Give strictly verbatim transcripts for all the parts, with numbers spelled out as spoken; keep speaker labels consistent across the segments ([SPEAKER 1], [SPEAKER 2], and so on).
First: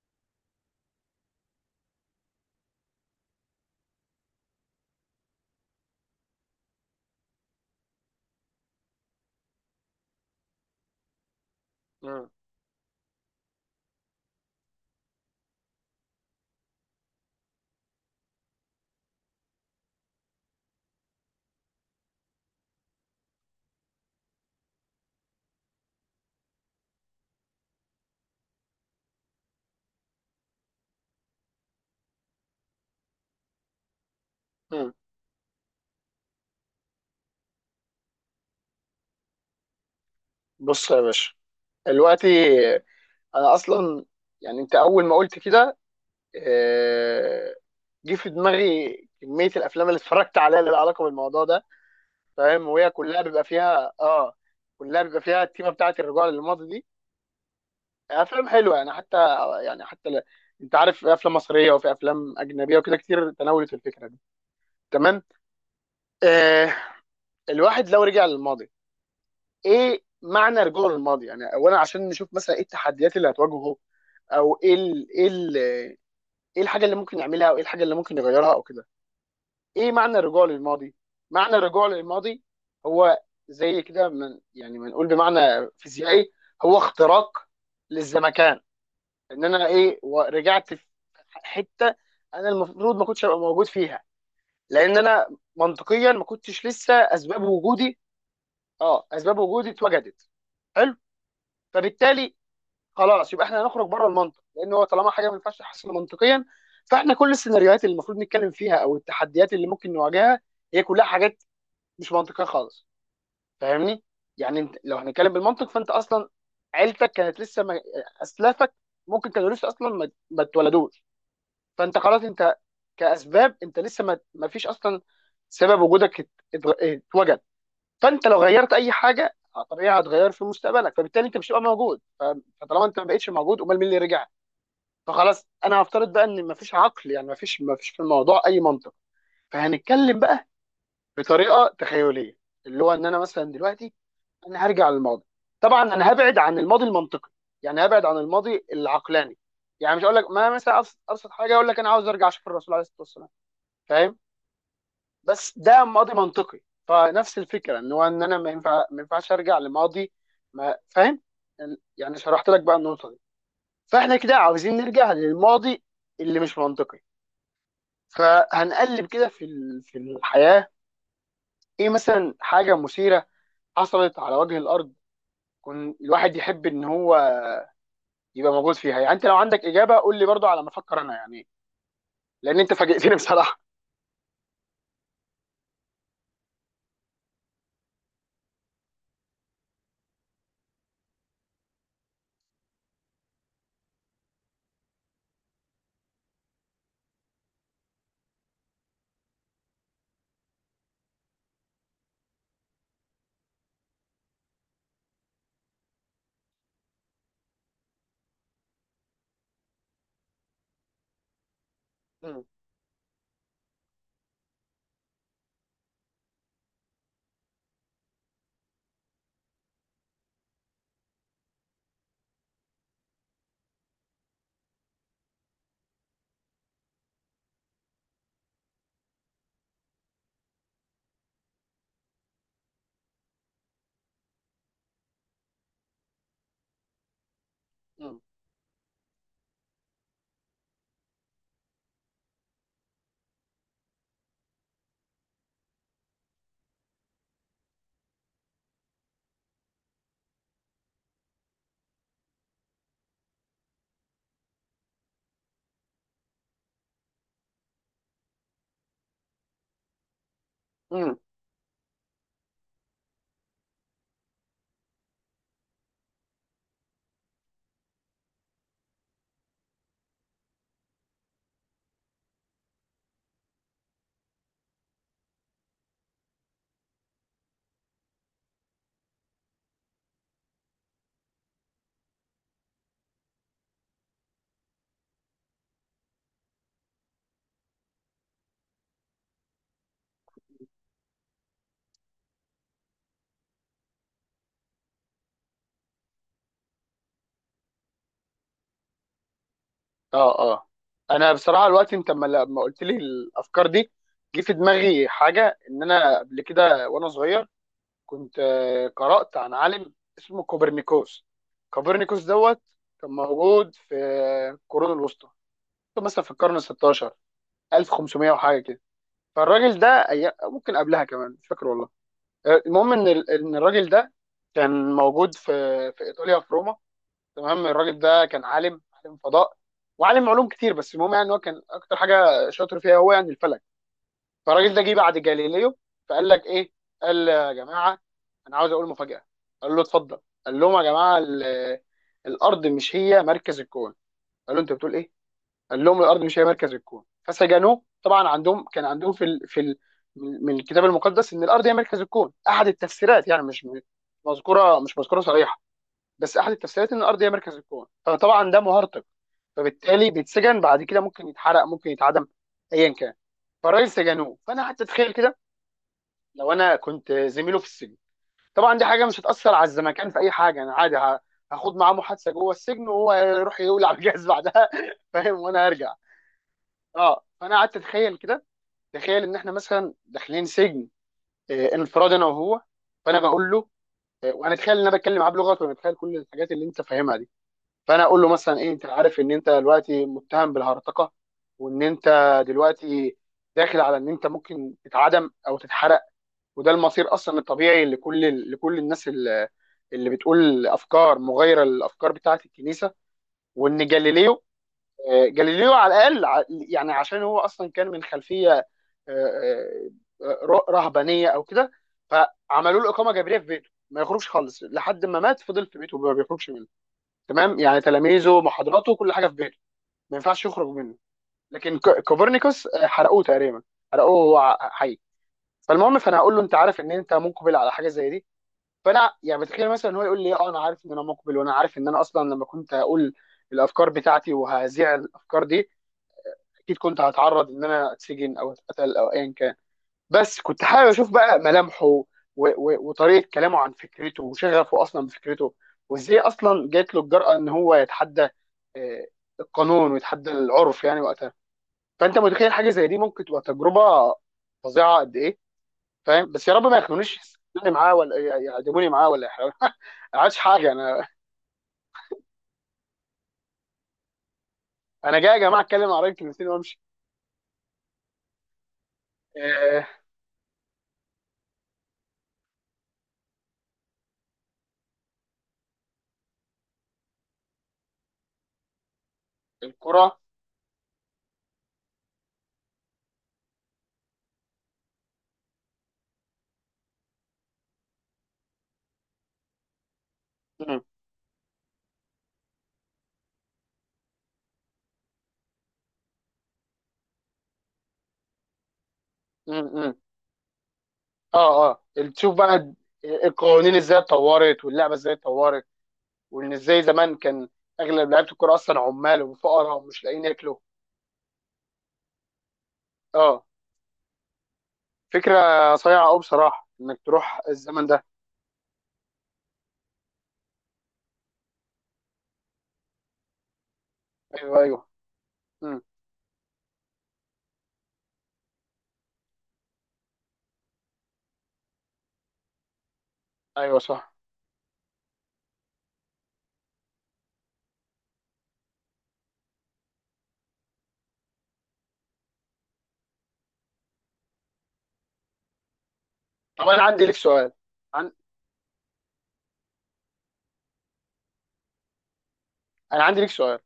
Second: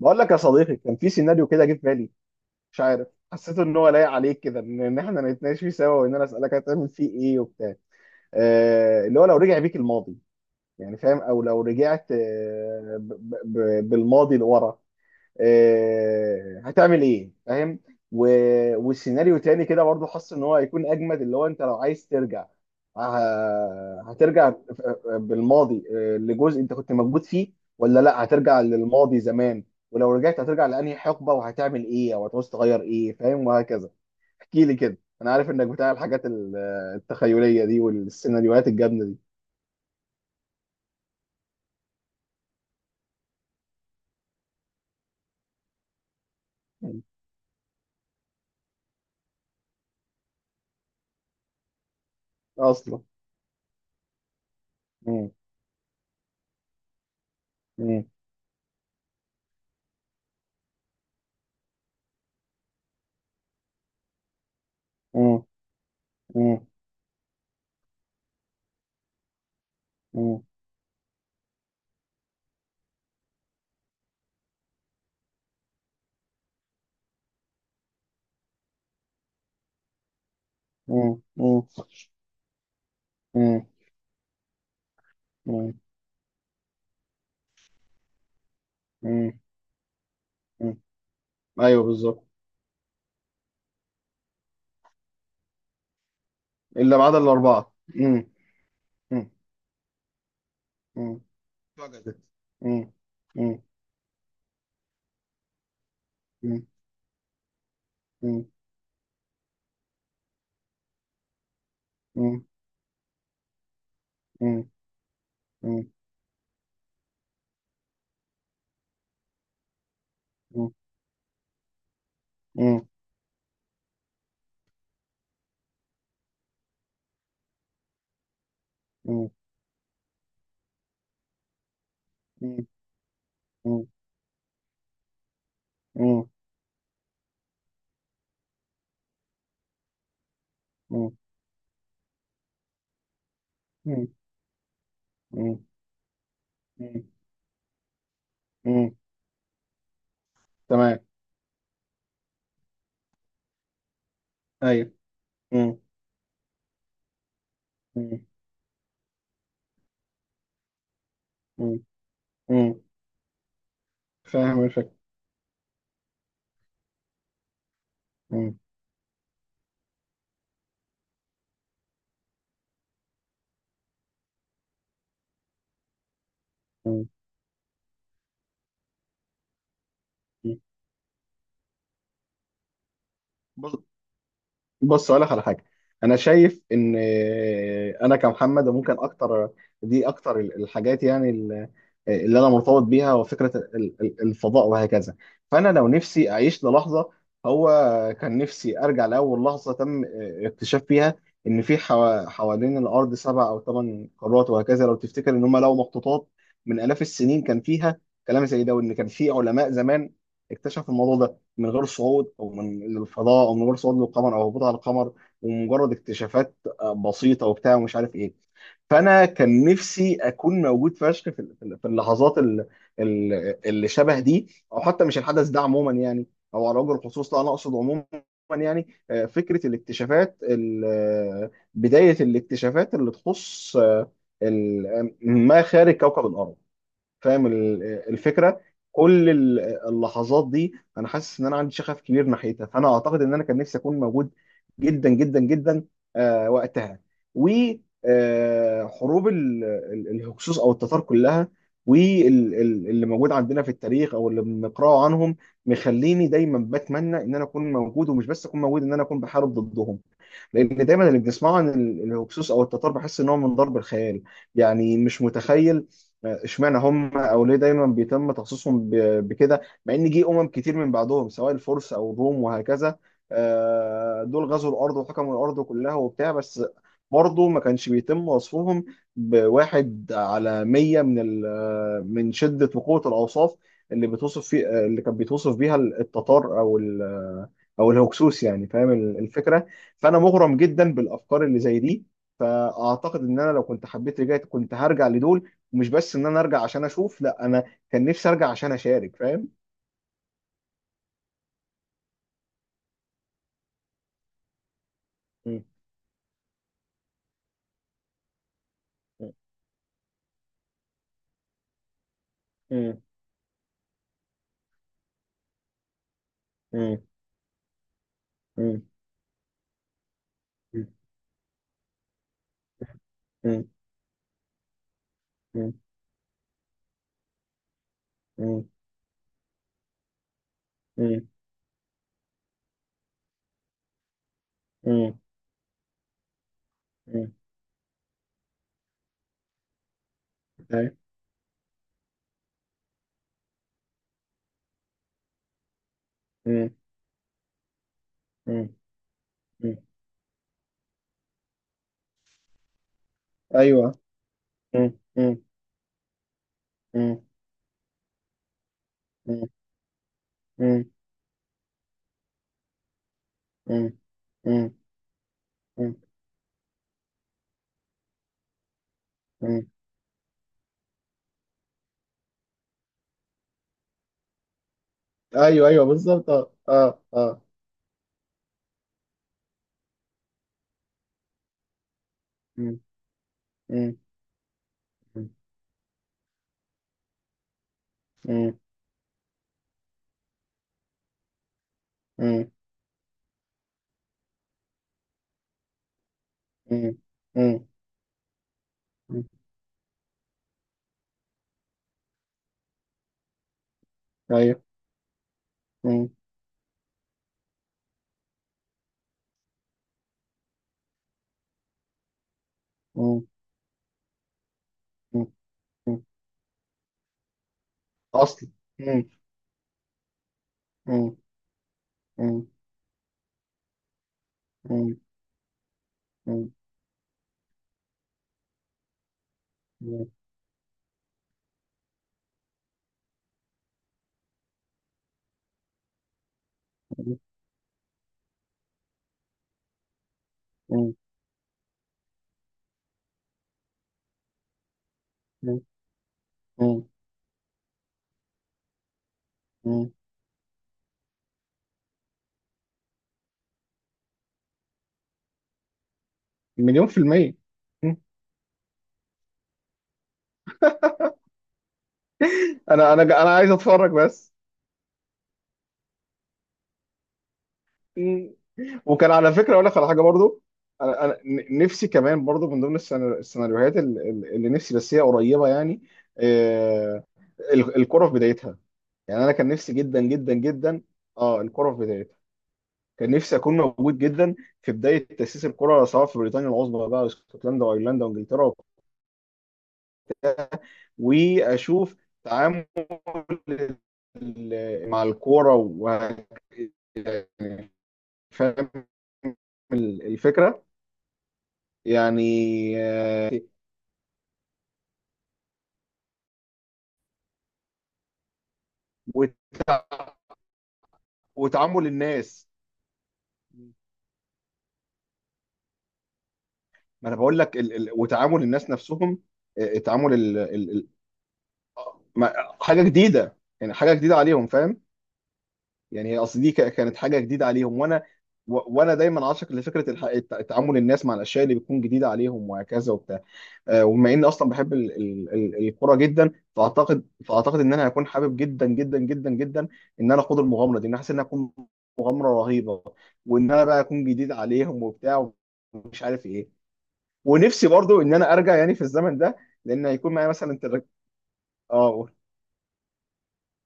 [SPEAKER 1] بقول لك يا صديقي، كان في سيناريو كده جه في بالي. مش عارف. حسيت ان هو لايق عليك كده، ان إن احنا نتناقش فيه سوا، وان انا اسالك هتعمل فيه ايه وبتاع. آه اللي هو لو رجع بيك الماضي، يعني فاهم. او لو رجعت
[SPEAKER 2] مم.
[SPEAKER 1] آه ب ب ب بالماضي لورا، آه، هتعمل ايه فاهم. و... والسيناريو تاني كده برضه حاسس ان هو هيكون اجمد، اللي هو انت لو عايز ترجع، آه، هترجع بالماضي، آه، لجزء انت كنت موجود فيه، ولا لا هترجع للماضي زمان. ولو رجعت هترجع لانهي حقبة، وهتعمل ايه او هتعوز تغير ايه، فاهم وهكذا. احكي لي
[SPEAKER 2] مم.
[SPEAKER 1] كده، انا عارف انك بتاع الحاجات ال- التخيلية دي والسيناريوهات الجامدة دي.
[SPEAKER 2] بص يا باشا، دلوقتي انا اصلا، يعني انت اول ما قلت كده آه، جه في دماغي كميه الافلام اللي اتفرجت عليها اللي لها علاقه بالموضوع ده. فاهم؟ وهي
[SPEAKER 1] اصلا.
[SPEAKER 2] كلها بيبقى فيها اه كلها بيبقى
[SPEAKER 1] مم.
[SPEAKER 2] فيها التيمه بتاعت الرجوع للماضي دي.
[SPEAKER 1] مم.
[SPEAKER 2] افلام حلوه يعني، حتى يعني حتى ل... انت عارف في افلام مصريه وفي افلام اجنبيه وكده كتير تناولت الفكره دي. تمام.
[SPEAKER 1] مم. مم.
[SPEAKER 2] آه. الواحد لو رجع للماضي، ايه
[SPEAKER 1] مم.
[SPEAKER 2] معنى رجوع للماضي؟ يعني اولا عشان نشوف مثلا ايه التحديات اللي هتواجهه، او ايه ال ايه ال ايه الحاجه اللي ممكن يعملها او ايه الحاجه اللي ممكن يغيرها او كده. ايه معنى الرجوع للماضي
[SPEAKER 1] مم.
[SPEAKER 2] معنى الرجوع للماضي هو
[SPEAKER 1] مم.
[SPEAKER 2] زي كده، من يعني، بنقول بمعنى
[SPEAKER 1] مم.
[SPEAKER 2] فيزيائي، هو اختراق للزمكان.
[SPEAKER 1] مم.
[SPEAKER 2] ان انا ايه و- رجعت في
[SPEAKER 1] مم. ايوه
[SPEAKER 2] حته
[SPEAKER 1] بالظبط.
[SPEAKER 2] انا المفروض ما كنتش ابقى موجود فيها، لان انا منطقيا ما كنتش لسه
[SPEAKER 1] الا ما عدا
[SPEAKER 2] اسباب
[SPEAKER 1] الاربعه.
[SPEAKER 2] وجودي
[SPEAKER 1] مم.
[SPEAKER 2] اه
[SPEAKER 1] مم.
[SPEAKER 2] اسباب وجودي اتوجدت. حلو.
[SPEAKER 1] مم. فقدت.
[SPEAKER 2] فبالتالي
[SPEAKER 1] مم.
[SPEAKER 2] خلاص يبقى احنا
[SPEAKER 1] مم.
[SPEAKER 2] هنخرج بره المنطق، لان هو طالما حاجه ما ينفعش تحصل منطقيا،
[SPEAKER 1] مم.
[SPEAKER 2] فاحنا كل السيناريوهات اللي المفروض
[SPEAKER 1] مم.
[SPEAKER 2] نتكلم فيها او التحديات اللي ممكن نواجهها هي كلها حاجات مش منطقيه
[SPEAKER 1] مم.
[SPEAKER 2] خالص. فاهمني؟ يعني
[SPEAKER 1] مم.
[SPEAKER 2] انت لو هنتكلم بالمنطق، فانت
[SPEAKER 1] مم.
[SPEAKER 2] اصلا عيلتك كانت لسه ما... اسلافك ممكن كانوا لسه اصلا ما, ما اتولدوش. فانت خلاص، انت
[SPEAKER 1] مم.
[SPEAKER 2] كاسباب انت لسه ما, ما فيش اصلا سبب وجودك ات- ات- اتوجد. فانت لو غيرت اي
[SPEAKER 1] مم.
[SPEAKER 2] حاجه طبيعي هتغير في مستقبلك، فبالتالي انت مش هتبقى موجود ف-
[SPEAKER 1] مم.
[SPEAKER 2] فطالما انت ما بقتش موجود، امال
[SPEAKER 1] مم.
[SPEAKER 2] مين اللي رجع؟ فخلاص انا هفترض بقى
[SPEAKER 1] مم.
[SPEAKER 2] ان مفيش عقل، يعني مفيش مفيش في الموضوع اي منطق. فهنتكلم بقى بطريقه تخيليه، اللي هو ان انا مثلا دلوقتي
[SPEAKER 1] مم.
[SPEAKER 2] انا هرجع للماضي.
[SPEAKER 1] مم.
[SPEAKER 2] طبعا انا هبعد عن الماضي
[SPEAKER 1] مم.
[SPEAKER 2] المنطقي، يعني هبعد عن الماضي
[SPEAKER 1] مم.
[SPEAKER 2] العقلاني. يعني مش هقول لك، ما مثلا
[SPEAKER 1] تمام.
[SPEAKER 2] أبسط, ابسط حاجه اقول لك انا عاوز ارجع اشوف الرسول عليه الصلاه والسلام. فاهم؟
[SPEAKER 1] ايوه.
[SPEAKER 2] بس
[SPEAKER 1] مم.
[SPEAKER 2] ده ماضي منطقي. فنفس الفكره ان هو ان
[SPEAKER 1] مم.
[SPEAKER 2] انا ما ينفع ما ينفعش ارجع لماضي، ما فاهم؟
[SPEAKER 1] مم.
[SPEAKER 2] يعني شرحت لك بقى
[SPEAKER 1] مم.
[SPEAKER 2] النقطه دي. فاحنا كده
[SPEAKER 1] فاهم
[SPEAKER 2] عاوزين
[SPEAKER 1] الفكره.
[SPEAKER 2] نرجع للماضي اللي مش منطقي.
[SPEAKER 1] مم.
[SPEAKER 2] فهنقلب كده في ال- في الحياة، ايه مثلا حاجة مثيرة حصلت على وجه الارض، كن الواحد يحب ان
[SPEAKER 1] مم.
[SPEAKER 2] هو يبقى موجود فيها؟ يعني انت لو عندك اجابة قول لي برضو
[SPEAKER 1] مم.
[SPEAKER 2] على ما افكر انا، يعني لان انت فاجئتني بصراحة.
[SPEAKER 1] بص. بص اقول لك على حاجه. انا شايف ان انا كمحمد ممكن اكتر. دي اكتر الحاجات يعني، اللي انا مرتبط بيها، وفكره الفضاء وهكذا. فانا لو نفسي اعيش للحظه، هو كان نفسي ارجع لاول لحظه تم اكتشاف فيها، ان في حوا- حوالين الارض سبع او ثمان قارات وهكذا. لو تفتكر ان هم لقوا مخطوطات من الاف السنين كان فيها كلام زي ده، وان كان في علماء زمان اكتشفوا الموضوع ده من غير صعود
[SPEAKER 2] مم.
[SPEAKER 1] او من الفضاء، او من غير صعود للقمر او هبوط على القمر، ومجرد اكتشافات آه، بسيطه وبتاع ومش عارف ايه. فانا كان نفسي اكون موجود فشخ في ال- في ال- في اللحظات ال- ال- اللي شبه دي، او حتى مش الحدث ده عموما يعني، او على وجه الخصوص، لا انا اقصد عموما. يعني آه، فكره الاكتشافات، ال- آه، بدايه الاكتشافات اللي تخص آه، ال- آه، ما خارج كوكب الارض. فاهم ال-
[SPEAKER 2] مم.
[SPEAKER 1] الفكره. كل ال- اللحظات دي انا حاسس ان انا عندي شغف كبير ناحيتها. فانا اعتقد ان انا كان نفسي اكون موجود جدا جدا جدا آه، وقتها. وحروب الهكسوس او التتار كلها، واللي موجود عندنا في التاريخ او اللي بنقراه عنهم، مخليني دايما بتمنى ان انا اكون موجود، ومش بس اكون موجود، ان انا اكون بحارب ضدهم. لان دايما
[SPEAKER 2] مم.
[SPEAKER 1] اللي بنسمعه عن ال- الهكسوس او التتار، بحس ان هو من ضرب الخيال. يعني مش متخيل. آه، اشمعنى هم، او ليه دايما بيتم تخصيصهم ب- بكده، مع ان جه امم كتير من بعدهم سواء الفرس او الروم وهكذا. آه، دول غزوا الارض وحكموا الارض كلها وبتاع، بس برضه ما كانش بيتم وصفهم بواحد على مية من ال- آه، من شدة وقوة الأوصاف اللي بتوصف فيه، آه، اللي كان بيتوصف بيها التتار، أو ال- آه، أو الهكسوس. يعني فاهم الفكرة. فانا مغرم جدا بالافكار اللي زي دي. فاعتقد ان انا لو كنت حبيت رجعت، كنت هرجع لدول، ومش بس ان انا ارجع عشان اشوف، لا انا كان نفسي ارجع عشان اشارك فاهم.
[SPEAKER 2] اه، اه، انا بصراحة الوقت انت لما لما قلت لي الافكار دي، جه في دماغي حاجة
[SPEAKER 1] مم.
[SPEAKER 2] ان انا قبل كده وانا صغير كنت آه، قرأت عن عالم اسمه كوبرنيكوس. كوبرنيكوس دوت
[SPEAKER 1] مم.
[SPEAKER 2] كان موجود في القرون الوسطى، مثلا في القرن ال
[SPEAKER 1] مم.
[SPEAKER 2] السادس عشر، ألف وخمسمية وحاجه كده.
[SPEAKER 1] مم.
[SPEAKER 2] فالراجل ده أي... ممكن قبلها كمان مش فاكر والله. المهم ان ال- ان
[SPEAKER 1] مم.
[SPEAKER 2] الراجل ده كان موجود في
[SPEAKER 1] مم.
[SPEAKER 2] في ايطاليا في روما. تمام. الراجل ده كان
[SPEAKER 1] مم.
[SPEAKER 2] عالم عالم فضاء وعالم علوم كتير، بس المهم يعني
[SPEAKER 1] مم.
[SPEAKER 2] إن هو كان اكتر حاجه شاطر فيها هو يعني الفلك. فالراجل ده جه بعد
[SPEAKER 1] مم.
[SPEAKER 2] جاليليو، فقال لك ايه؟ قال:
[SPEAKER 1] مم.
[SPEAKER 2] يا جماعه انا عاوز اقول مفاجاه. قال له: اتفضل. قال لهم: يا
[SPEAKER 1] أي.
[SPEAKER 2] جماعه ال- الارض مش هي مركز الكون. قال له: انت بتقول ايه؟ قال لهم: الارض مش هي
[SPEAKER 1] مم.
[SPEAKER 2] مركز الكون. فسجنوه طبعا، عندهم
[SPEAKER 1] مم.
[SPEAKER 2] كان عندهم في ال... في
[SPEAKER 1] مم.
[SPEAKER 2] ال... من من الكتاب المقدس ان الارض هي مركز الكون، احد التفسيرات يعني، مش م-
[SPEAKER 1] ايوه.
[SPEAKER 2] مذكوره
[SPEAKER 1] مم.
[SPEAKER 2] مش مذكوره
[SPEAKER 1] مم.
[SPEAKER 2] صريحه، بس احد التفسيرات ان
[SPEAKER 1] مم.
[SPEAKER 2] الارض هي مركز الكون. فطبعا ده مهرطق،
[SPEAKER 1] مم.
[SPEAKER 2] فبالتالي بيتسجن، بعد
[SPEAKER 1] مم.
[SPEAKER 2] كده ممكن يتحرق ممكن يتعدم، ايا كان. فالراجل
[SPEAKER 1] مم.
[SPEAKER 2] سجنوه، فانا
[SPEAKER 1] مم.
[SPEAKER 2] قعدت اتخيل كده
[SPEAKER 1] مم.
[SPEAKER 2] لو انا كنت زميله في السجن. طبعا دي حاجه مش هتاثر على
[SPEAKER 1] مم.
[SPEAKER 2] الزمكان في اي حاجه، انا عادي ه- هاخد معاه محادثه جوه السجن، وهو يروح يولع على الجهاز بعدها فاهم؟ وانا
[SPEAKER 1] ايوه ايوه
[SPEAKER 2] هرجع.
[SPEAKER 1] بالظبط، اه اه
[SPEAKER 2] اه،
[SPEAKER 1] اه.
[SPEAKER 2] فانا قعدت اتخيل كده، تخيل ان احنا مثلا داخلين سجن آه، انفراد انا وهو.
[SPEAKER 1] مم.
[SPEAKER 2] فانا بقول له،
[SPEAKER 1] مم.
[SPEAKER 2] آه، وانا اتخيل ان انا بتكلم معاه
[SPEAKER 1] مم.
[SPEAKER 2] بلغته وانا اتخيل كل الحاجات اللي انت فاهمها دي، فانا اقول له مثلا ايه: انت عارف ان انت دلوقتي متهم بالهرطقه، وان انت
[SPEAKER 1] مم.
[SPEAKER 2] دلوقتي داخل على ان انت ممكن تتعدم او تتحرق، وده
[SPEAKER 1] مم.
[SPEAKER 2] المصير اصلا الطبيعي لكل لكل الناس
[SPEAKER 1] مم.
[SPEAKER 2] اللي اللي بتقول افكار مغايره للافكار بتاعه الكنيسه. وان جاليليو،
[SPEAKER 1] ايوه.
[SPEAKER 2] آه، جاليليو على
[SPEAKER 1] مم.
[SPEAKER 2] الاقل ع- يعني عشان هو اصلا كان من خلفيه آه، آه، ر- رهبانيه او كده، فعملوا له اقامه
[SPEAKER 1] مم.
[SPEAKER 2] جبريه في بيته ما يخرجش خالص لحد ما
[SPEAKER 1] مم.
[SPEAKER 2] مات، فضل في بيته
[SPEAKER 1] مم.
[SPEAKER 2] ما بيخرجش منه. تمام؟ يعني تلاميذه،
[SPEAKER 1] اصل.
[SPEAKER 2] محاضراته،
[SPEAKER 1] مم.
[SPEAKER 2] كل حاجه في بيته، ما ينفعش يخرج منه.
[SPEAKER 1] مم.
[SPEAKER 2] لكن ك-
[SPEAKER 1] مم.
[SPEAKER 2] كوبرنيكوس آه، حرقوه تقريبا، حرقوه وهو ع-
[SPEAKER 1] مم.
[SPEAKER 2] حي. فالمهم، فانا هقول له:
[SPEAKER 1] مم.
[SPEAKER 2] انت عارف ان انت مقبل على حاجه زي دي؟ فانا يعني بتخيل مثلا هو
[SPEAKER 1] مم.
[SPEAKER 2] يقول لي: اه انا عارف ان انا مقبل، وانا عارف ان انا اصلا لما كنت هقول الافكار بتاعتي وهذيع الافكار دي، اكيد كنت هتعرض ان انا اتسجن او اتقتل او ايا كان. بس كنت حابب
[SPEAKER 1] مم.
[SPEAKER 2] اشوف بقى ملامحه و- و- وطريقه كلامه عن فكرته وشغفه اصلا بفكرته،
[SPEAKER 1] مم.
[SPEAKER 2] وازاي اصلا
[SPEAKER 1] مم.
[SPEAKER 2] جات له الجرأه ان هو يتحدى آه،
[SPEAKER 1] مم.
[SPEAKER 2] القانون ويتحدى العرف يعني وقتها. فانت متخيل حاجه زي دي ممكن تبقى تجربه فظيعه قد ايه؟ فاهم؟ بس يا رب ما
[SPEAKER 1] مليون في
[SPEAKER 2] ياخدونيش
[SPEAKER 1] المية.
[SPEAKER 2] يسجنوني معاه
[SPEAKER 1] مم.
[SPEAKER 2] ولا ي- يعدموني معاه ولا يحاولوا ما عادش حاجه انا،
[SPEAKER 1] انا انا انا عايز اتفرج بس.
[SPEAKER 2] انا جاي يا جماعه اتكلم عن رايي كلمتين وامشي.
[SPEAKER 1] مم. وكان على فكرة اقول لك
[SPEAKER 2] آه،
[SPEAKER 1] على حاجة برضو. انا انا ن- نفسي كمان برضو، من ضمن السينا- السيناريوهات ال- ال- اللي نفسي، بس هي قريبة يعني. آه، ال- الكرة في بدايتها. يعني انا كان نفسي جدا
[SPEAKER 2] الكره.
[SPEAKER 1] جدا جدا. اه الكرة في بدايتها. كان نفسي اكون موجود جدا في بدايه تاسيس الكره، سواء في بريطانيا العظمى بقى، اسكتلندا وايرلندا وانجلترا،
[SPEAKER 2] مم.
[SPEAKER 1] واشوف تعامل ال- مع الكوره. و فاهم
[SPEAKER 2] مم.
[SPEAKER 1] ال- الفكره
[SPEAKER 2] اه، اه،
[SPEAKER 1] يعني.
[SPEAKER 2] تشوف بقى
[SPEAKER 1] آه،
[SPEAKER 2] القوانين ازاي اتطورت واللعبه ازاي اتطورت، وان ازاي زمان كان اغلب لعيبه الكوره اصلا عمال وفقراء
[SPEAKER 1] وتع-
[SPEAKER 2] ومش لاقيين ياكلوا.
[SPEAKER 1] وتعامل الناس.
[SPEAKER 2] اه، فكره صايعه قوي بصراحه انك
[SPEAKER 1] ما انا بقول
[SPEAKER 2] تروح
[SPEAKER 1] لك ال...
[SPEAKER 2] الزمن
[SPEAKER 1] ال...
[SPEAKER 2] ده.
[SPEAKER 1] وتعامل الناس نفسهم. آه، تعامل ال... ال... ال... ما- حاجه جديده، يعني حاجه جديده عليهم
[SPEAKER 2] ايوه،
[SPEAKER 1] فاهم.
[SPEAKER 2] ايوه، امم
[SPEAKER 1] يعني هي اصل دي ك- كانت حاجه جديده عليهم، وانا و- وانا دايما عاشق لفكره الح- الت- تعامل الناس مع الاشياء اللي بتكون جديده عليهم وهكذا وبتاع.
[SPEAKER 2] ايوه
[SPEAKER 1] آه، وبما
[SPEAKER 2] صح.
[SPEAKER 1] اني اصلا بحب ال- ال- ال- الكوره جدا، فاعتقد فاعتقد ان انا هكون حابب جدا جدا جدا جدا ان انا اخوض المغامره دي. ان أنا حاسس انها هتكون مغامره رهيبه، وان انا بقى اكون جديد عليهم وبتاع، ومش عارف ايه.
[SPEAKER 2] طب انا عندي لك سؤال
[SPEAKER 1] ونفسي برضو
[SPEAKER 2] عن...
[SPEAKER 1] ان انا ارجع يعني في الزمن ده، لان هيكون معايا مثلا تلك... اه قول.
[SPEAKER 2] انا عندي لك سؤال:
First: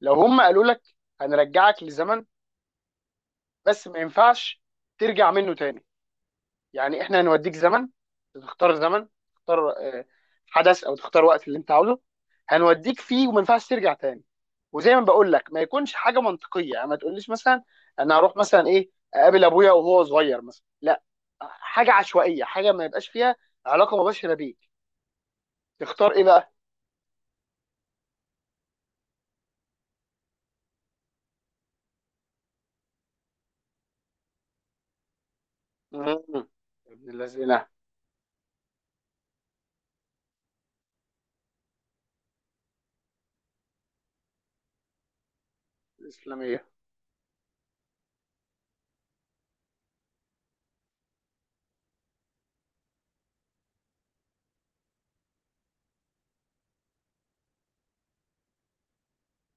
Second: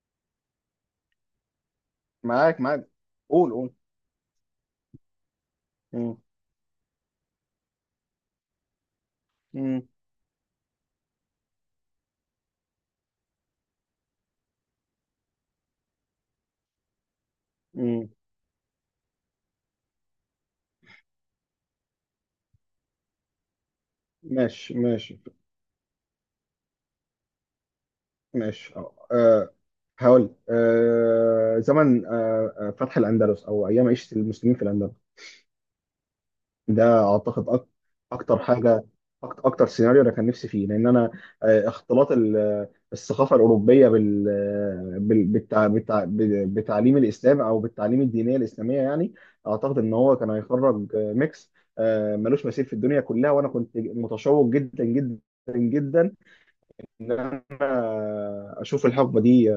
[SPEAKER 2] لو هم قالوا لك هنرجعك لزمن
[SPEAKER 1] معاك معاك، قول قول.
[SPEAKER 2] بس ما ينفعش ترجع منه تاني،
[SPEAKER 1] مم.
[SPEAKER 2] يعني احنا هنوديك زمن، تختار زمن، تختار
[SPEAKER 1] مم.
[SPEAKER 2] آه، حدث او تختار وقت اللي انت عاوزه، هنوديك فيه وما ينفعش ترجع تاني. وزي ما بقول لك، ما يكونش حاجه منطقيه، يعني ما تقوليش مثلا
[SPEAKER 1] مم.
[SPEAKER 2] انا هروح مثلا ايه اقابل ابويا وهو صغير مثلا، لا، حاجه عشوائيه، حاجه ما يبقاش فيها علاقه مباشره بيك.
[SPEAKER 1] ماشي ماشي
[SPEAKER 2] تختار ايه بقى؟
[SPEAKER 1] ماشي اه. آه، هقول آه، زمن آه، آه، فتح الأندلس أو أيام عيشة المسلمين في الأندلس.
[SPEAKER 2] مم.
[SPEAKER 1] ده
[SPEAKER 2] ابن
[SPEAKER 1] أعتقد
[SPEAKER 2] الذين
[SPEAKER 1] أك- أكتر حاجة. أكتر, أكتر سيناريو أنا كان نفسي فيه، لأن أنا آه، اختلاط ال- الثقافة الأوروبية بال بال- بالتع- بالتع-
[SPEAKER 2] الاسلاميه.
[SPEAKER 1] بتعليم الإسلام أو بالتعليم الدينية الإسلامية يعني. أعتقد إن هو كان هيخرج آه، ميكس آه، ملوش مثيل في الدنيا كلها. وأنا كنت متشوق جدا جدا جدا ان انا اشوف الحقبه دي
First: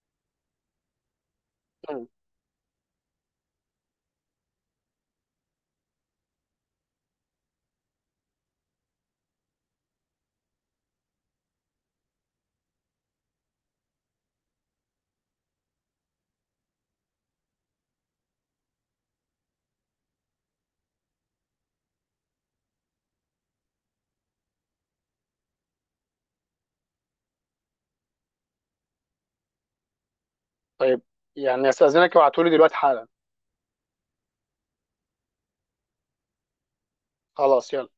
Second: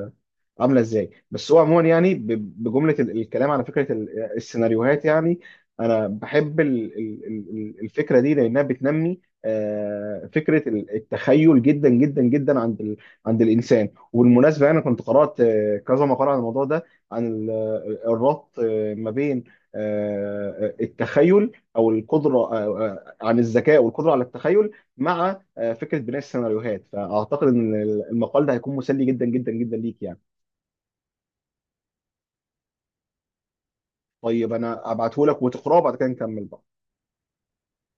[SPEAKER 1] عامله ازاي. بس هو عموما
[SPEAKER 2] مم.
[SPEAKER 1] يعني ب- بجمله ال- الكلام على فكره ال- السيناريوهات يعني، انا بحب ال- ال- ال- الفكره دي، لانها بتنمي آه، فكره ال- التخيل جدا جدا جدا عند ال- عند الانسان. وبالمناسبه انا كنت قرات آه، كذا مقاله عن الموضوع ده، عن ال- الربط آه، ما بين آه، التخيل او القدره، آه، آه، عن الذكاء والقدره على التخيل، مع آه، فكره بناء السيناريوهات. فاعتقد ان المقال ده هيكون مسلي جدا جدا جدا ليك يعني.
[SPEAKER 2] طيب، يعني استاذنك ابعتولي دلوقتي حالا.
[SPEAKER 1] طيب انا ابعته لك وتقراه بعد كده نكمل بقى.
[SPEAKER 2] خلاص يلا.